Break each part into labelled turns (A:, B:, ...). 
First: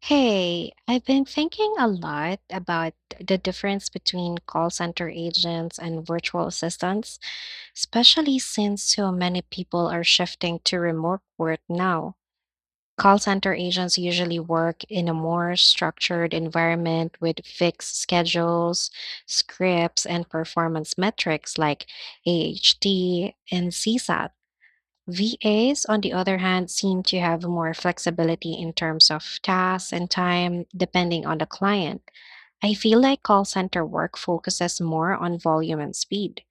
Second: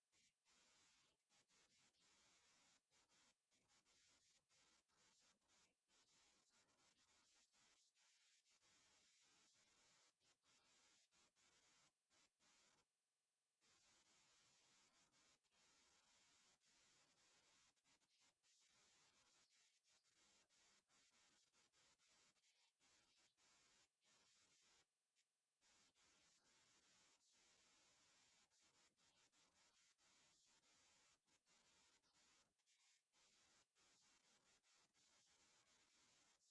A: Hey, I've been thinking a lot about the difference between call center agents and virtual assistants, especially since so many people are shifting to remote work now. Call center agents usually work in a more structured environment with fixed schedules, scripts, and performance metrics like AHT and CSAT. VAs, on the other hand, seem to have more flexibility in terms of tasks and time, depending on the client. I feel like call center work focuses more on volume and speed,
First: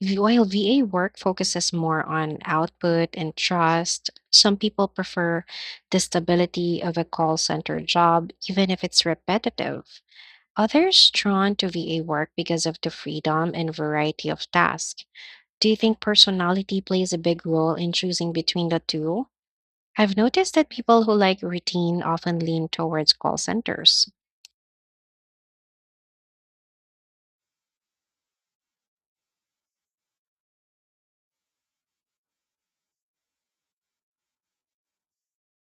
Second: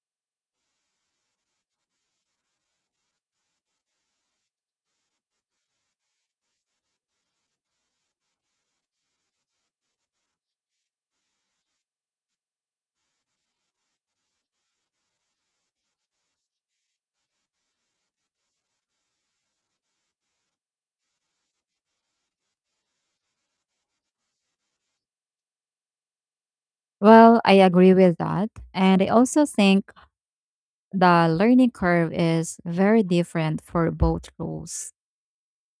A: while VA work focuses more on output and trust. Some people prefer the stability of a call center job, even if it's repetitive. Others drawn to VA work because of the freedom and variety of tasks. Do you think personality plays a big role in choosing between the two? I've noticed that people who like routine often lean towards call centers.
B: Well, I agree with that. And I also think the learning curve is very different for both roles.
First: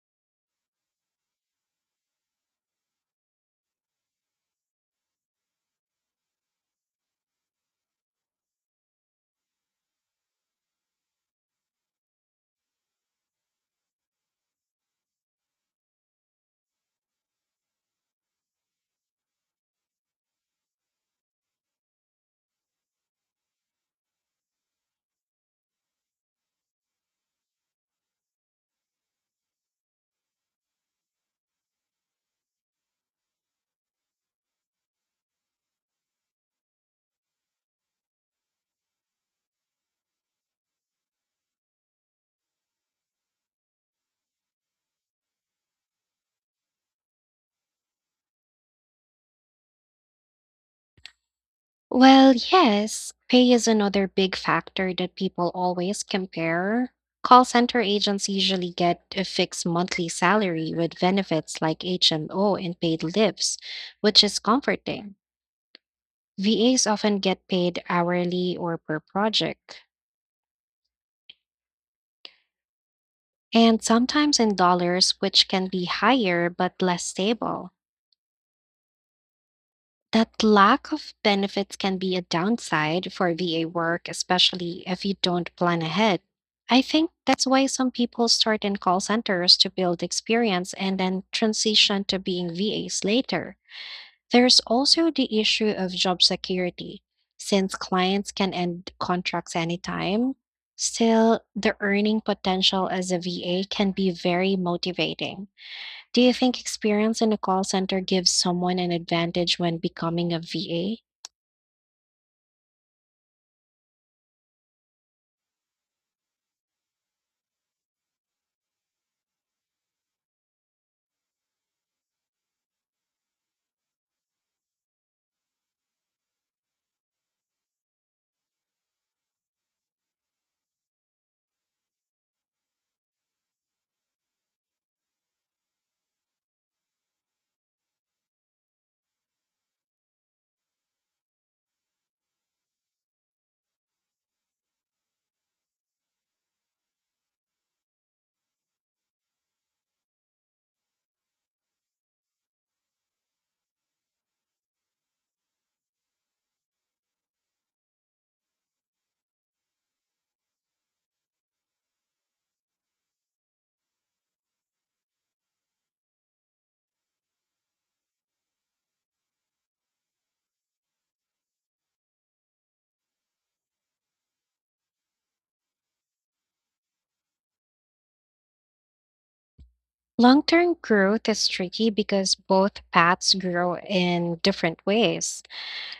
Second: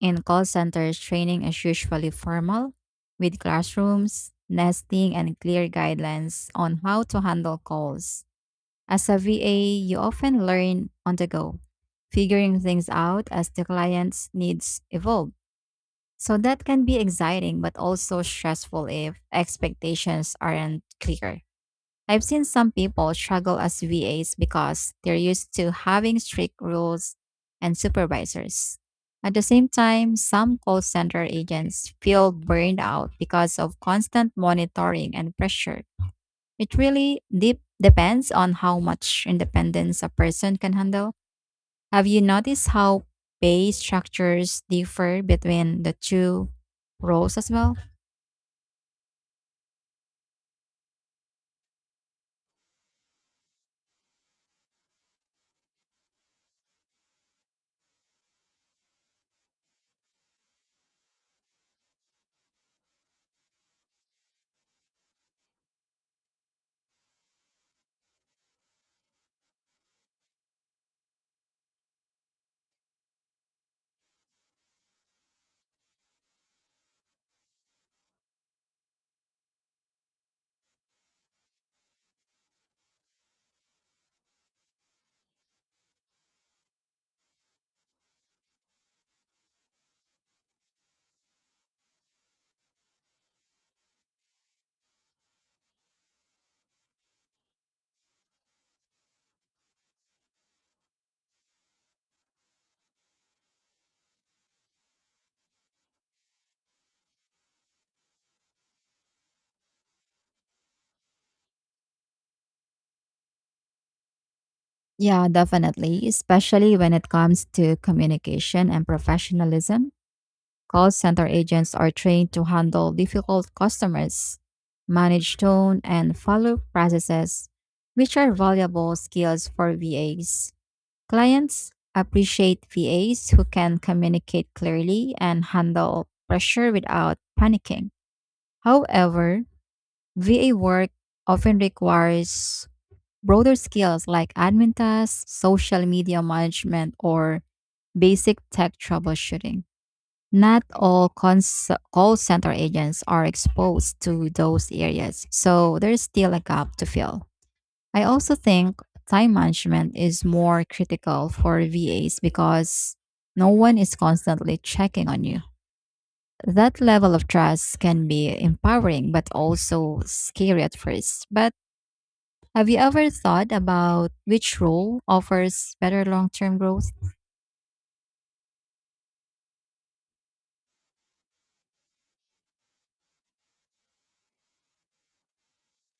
B: In call centers, training is usually formal, with classrooms, nesting, and clear guidelines on how to handle calls. As a VA, you often learn on the go, figuring things out as the client's needs evolve. So that can be exciting, but also stressful if expectations aren't clear. I've seen some people struggle as VAs because they're used to having strict rules and supervisors. At the same time, some call center agents feel burned out because of constant monitoring and pressure. It really depends on how much independence a person can handle. Have you noticed how pay structures differ between the two roles as well?
A: Well, yes, pay is another big factor that people always compare. Call center agents usually get a fixed monthly salary with benefits like HMO and paid leaves, which is comforting. VAs often get paid hourly or per project, and sometimes in dollars, which can be higher but less stable. That lack of benefits can be a downside for VA work, especially if you don't plan ahead. I think that's why some people start in call centers to build experience and then transition to being VAs later. There's also the issue of job security. Since clients can end contracts anytime, still the earning potential as a VA can be very motivating. Do you think experience in a call center gives someone an advantage when becoming a VA?
B: Yeah, definitely, especially when it comes to communication and professionalism. Call center agents are trained to handle difficult customers, manage tone, and follow processes, which are valuable skills for VAs. Clients appreciate VAs who can communicate clearly and handle pressure without panicking. However, VA work often requires broader skills like admin tasks, social media management, or basic tech troubleshooting. Not all cons- call center agents are exposed to those areas, so there's still a gap to fill. I also think time management is more critical for VAs because no one is constantly checking on you. That level of trust can be empowering but also scary at first. But have you ever thought about which role offers better long term growth?
A: Long term growth is tricky because both paths grow in different ways.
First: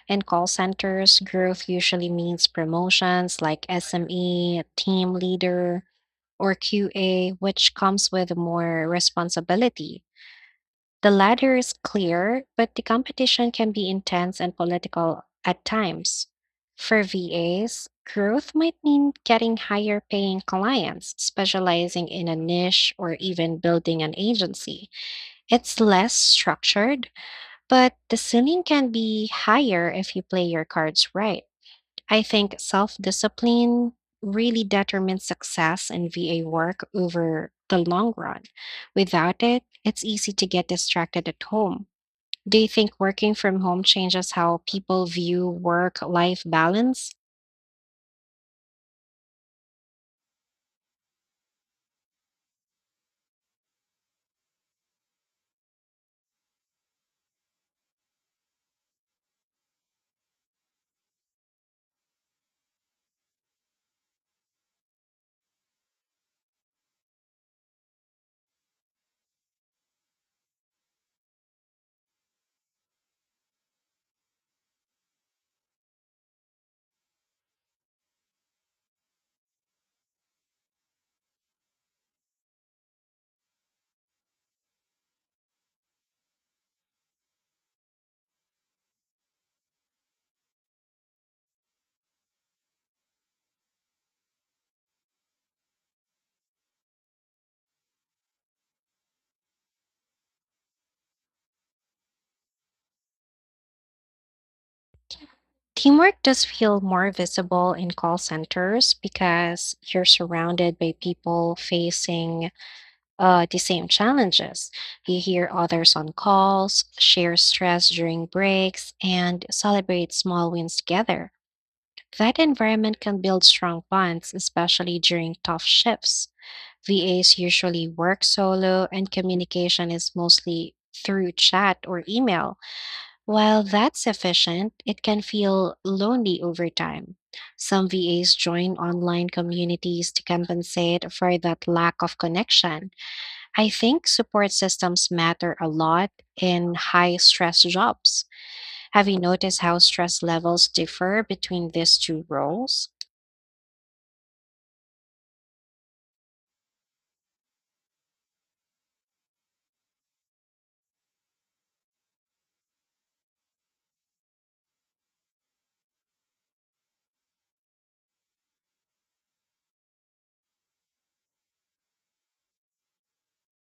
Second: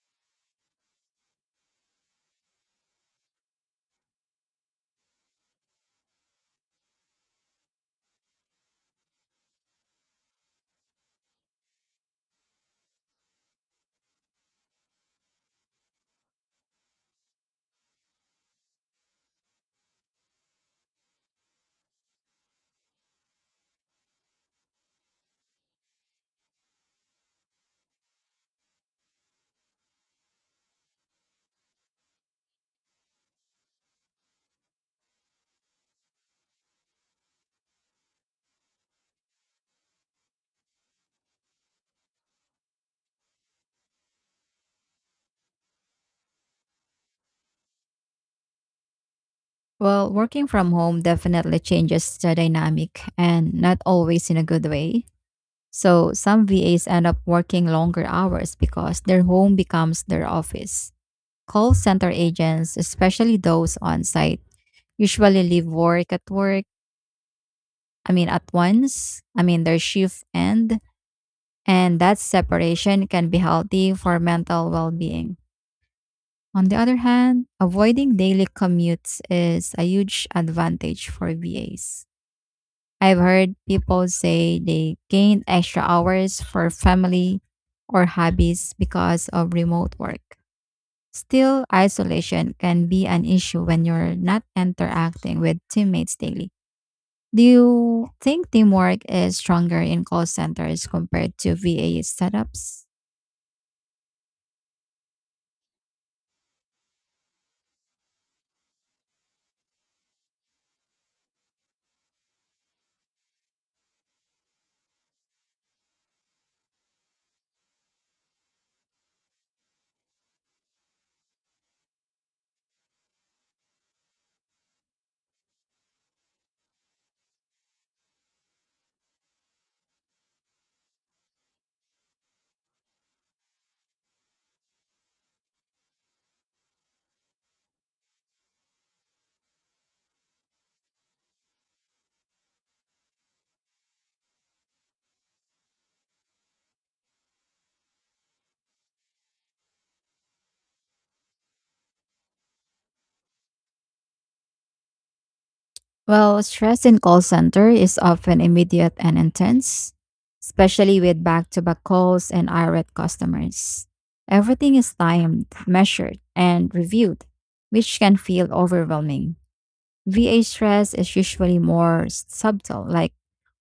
A: In call centers, growth usually means promotions like SME, team leader, or QA, which comes with more responsibility. The ladder is clear, but the competition can be intense and political at times. For VAs, growth might mean getting higher paying clients, specializing in a niche, or even building an agency. It's less structured, but the ceiling can be higher if you play your cards right. I think self discipline really determines success in VA work over the long run. Without it, it's easy to get distracted at home. Do you think working from home changes how people view work life balance?
B: Well, working from home definitely changes the dynamic and not always in a good way. So, some VAs end up working longer hours because their home becomes their office. Call center agents, especially those on site, usually leave work at work, I mean, at once, I mean, their shift end, and that separation can be healthy for mental well being. On the other hand, avoiding daily commutes is a huge advantage for VAs. I've heard people say they gained extra hours for family or hobbies because of remote work. Still, isolation can be an issue when you're not interacting with teammates daily. Do you think teamwork is stronger in call centers compared to VA setups?
A: Teamwork does feel more visible in call centers because you're surrounded by people facing the same challenges. You hear others on calls, share stress during breaks, and celebrate small wins together. That environment can build strong bonds, especially during tough shifts. VAs usually work solo, and communication is mostly through chat or email. While that's efficient, it can feel lonely over time. Some VAs join online communities to compensate for that lack of connection. I think support systems matter a lot in high stress jobs. Have you noticed how stress levels differ between these two roles?
B: Well, stress in call center is often immediate and intense, especially with back-to-back calls and irate customers. Everything is timed, measured, and reviewed, which can feel overwhelming. VA stress is usually more subtle, like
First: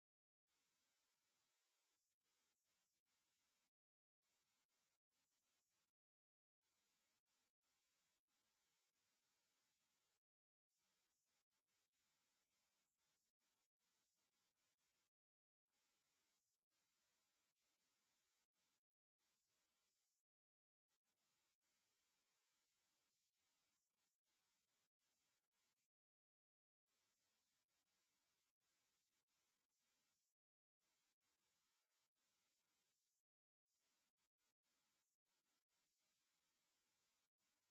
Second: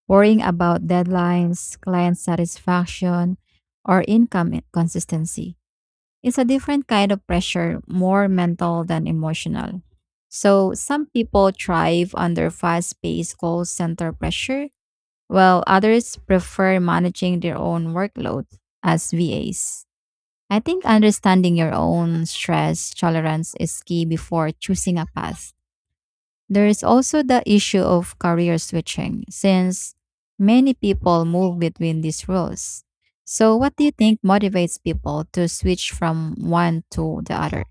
B: worrying about deadlines, client satisfaction, or income consistency. It's a different kind of pressure, more mental than emotional. So, some people thrive under fast paced call center pressure, while others prefer managing their own workload as VAs. I think understanding your own stress tolerance is key before choosing a path. There is also the issue of career switching, since many people move between these roles. So, what do you think motivates people to switch from one to the other?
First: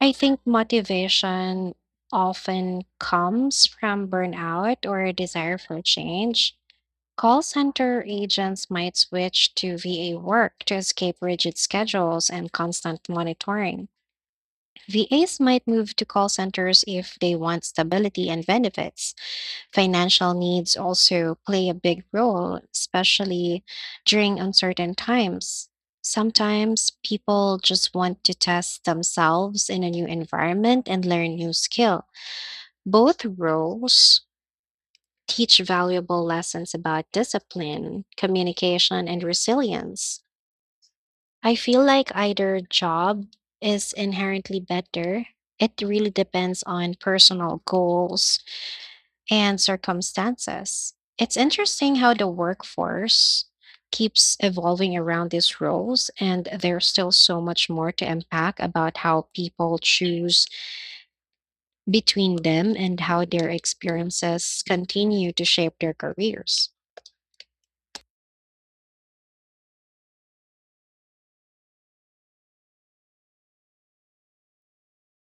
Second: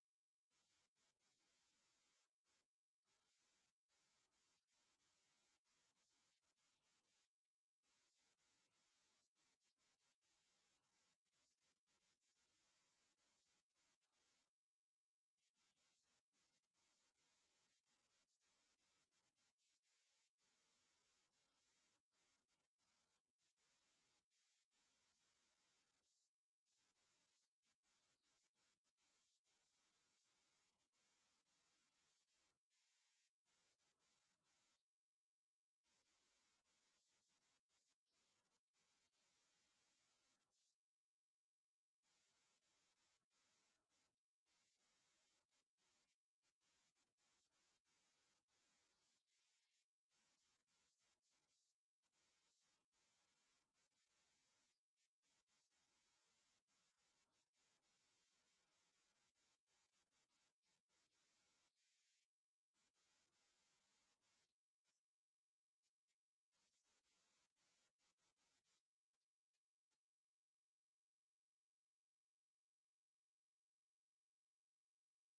A: I think motivation often comes from burnout or a desire for change. Call center agents might switch to VA work to escape rigid schedules and constant monitoring. VAs might move to call centers if they want stability and benefits. Financial needs also play a big role, especially during uncertain times. Sometimes people just want to test themselves in a new environment and learn new skill. Both roles teach valuable lessons about discipline, communication, and resilience. I feel like either job is inherently better. It really depends on personal goals, and circumstances. It's interesting how the workforce keeps evolving around these roles, and there's still so much more to unpack about how people choose between them and how their experiences continue to shape their careers.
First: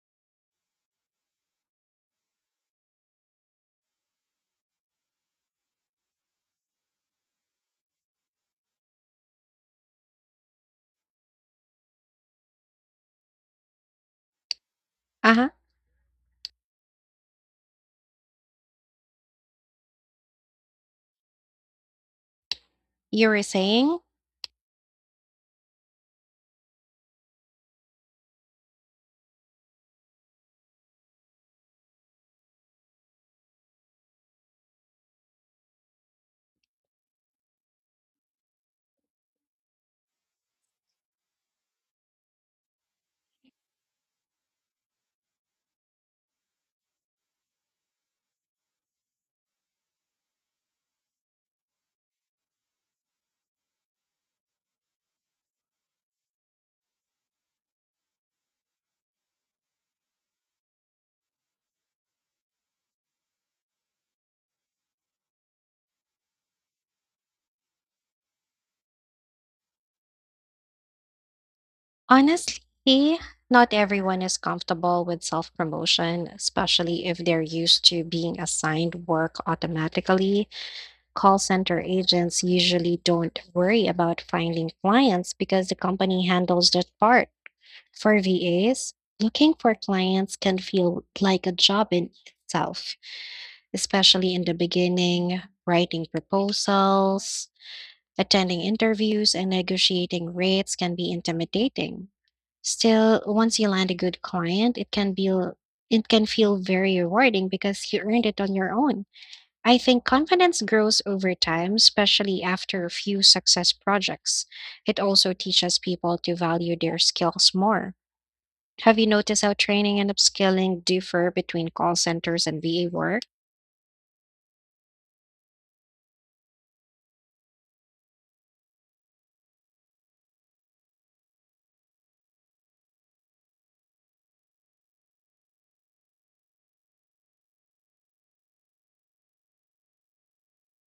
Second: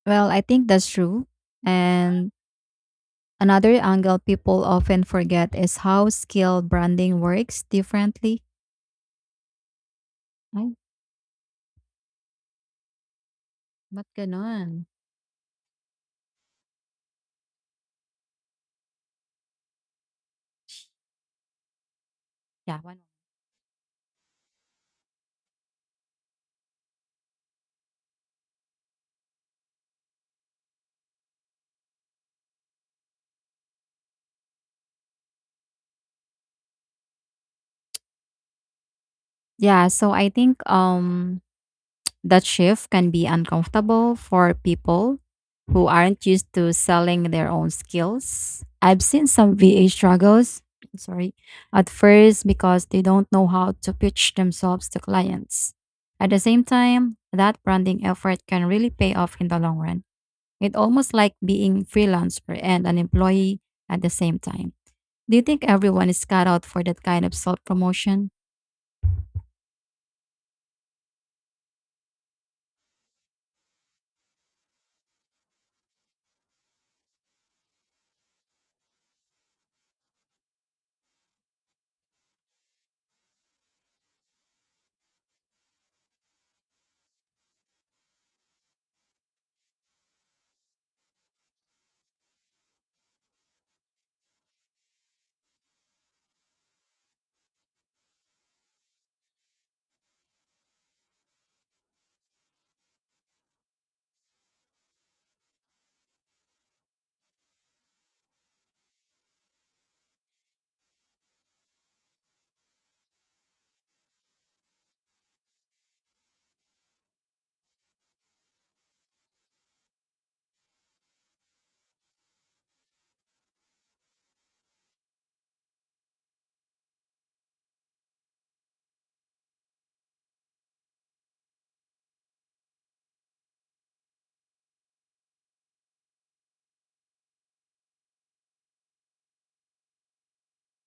B: Well, I think that's true. And another angle people often forget is how skill branding works differently. Ay, ba't ganun?
A: Uh huh.
B: Yeah, one-
A: You were saying?
B: yeah, so I think, that shift can be uncomfortable for people who aren't used to selling their own skills. I've seen some VA struggles, sorry, at first because they don't know how to pitch themselves to clients. At the same time, that branding effort can really pay off in the long run. It's almost like being freelancer and an employee at the same time. Do you think everyone is cut out for that kind of self promotion?
A: Honestly, not everyone is comfortable with self promotion, especially if they're used to being assigned work automatically. Call center agents usually don't worry about finding clients because the company handles that part. For VAs, looking for clients can feel like a job in itself, especially in the beginning, writing proposals, attending interviews and negotiating rates can be intimidating. Still, once you land a good client, it can feel very rewarding because you earned it on your own. I think confidence grows over time, especially after a few success projects. It also teaches people to value their skills more. Have you noticed how training and upskilling differ between call centers and VA work?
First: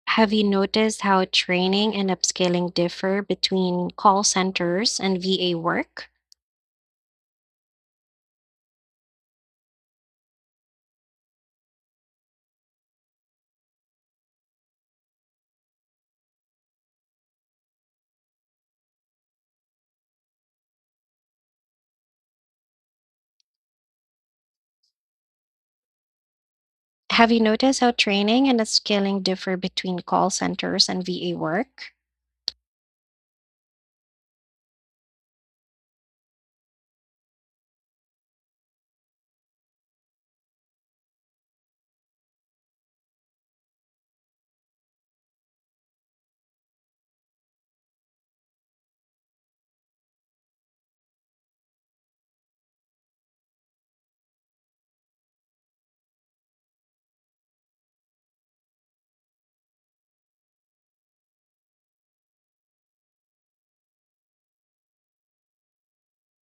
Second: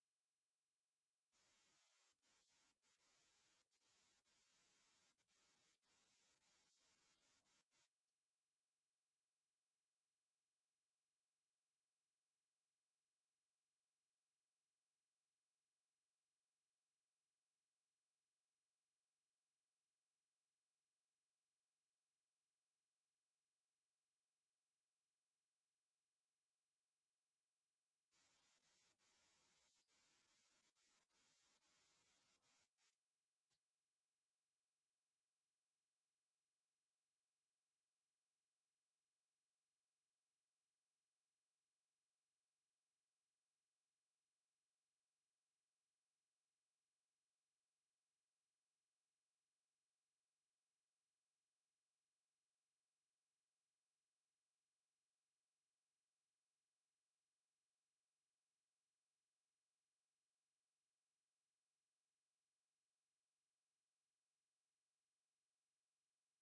A: Have you noticed how training and upskilling differ between call centers and VA work? Have you noticed how training and upskilling differ between call centers and VA work?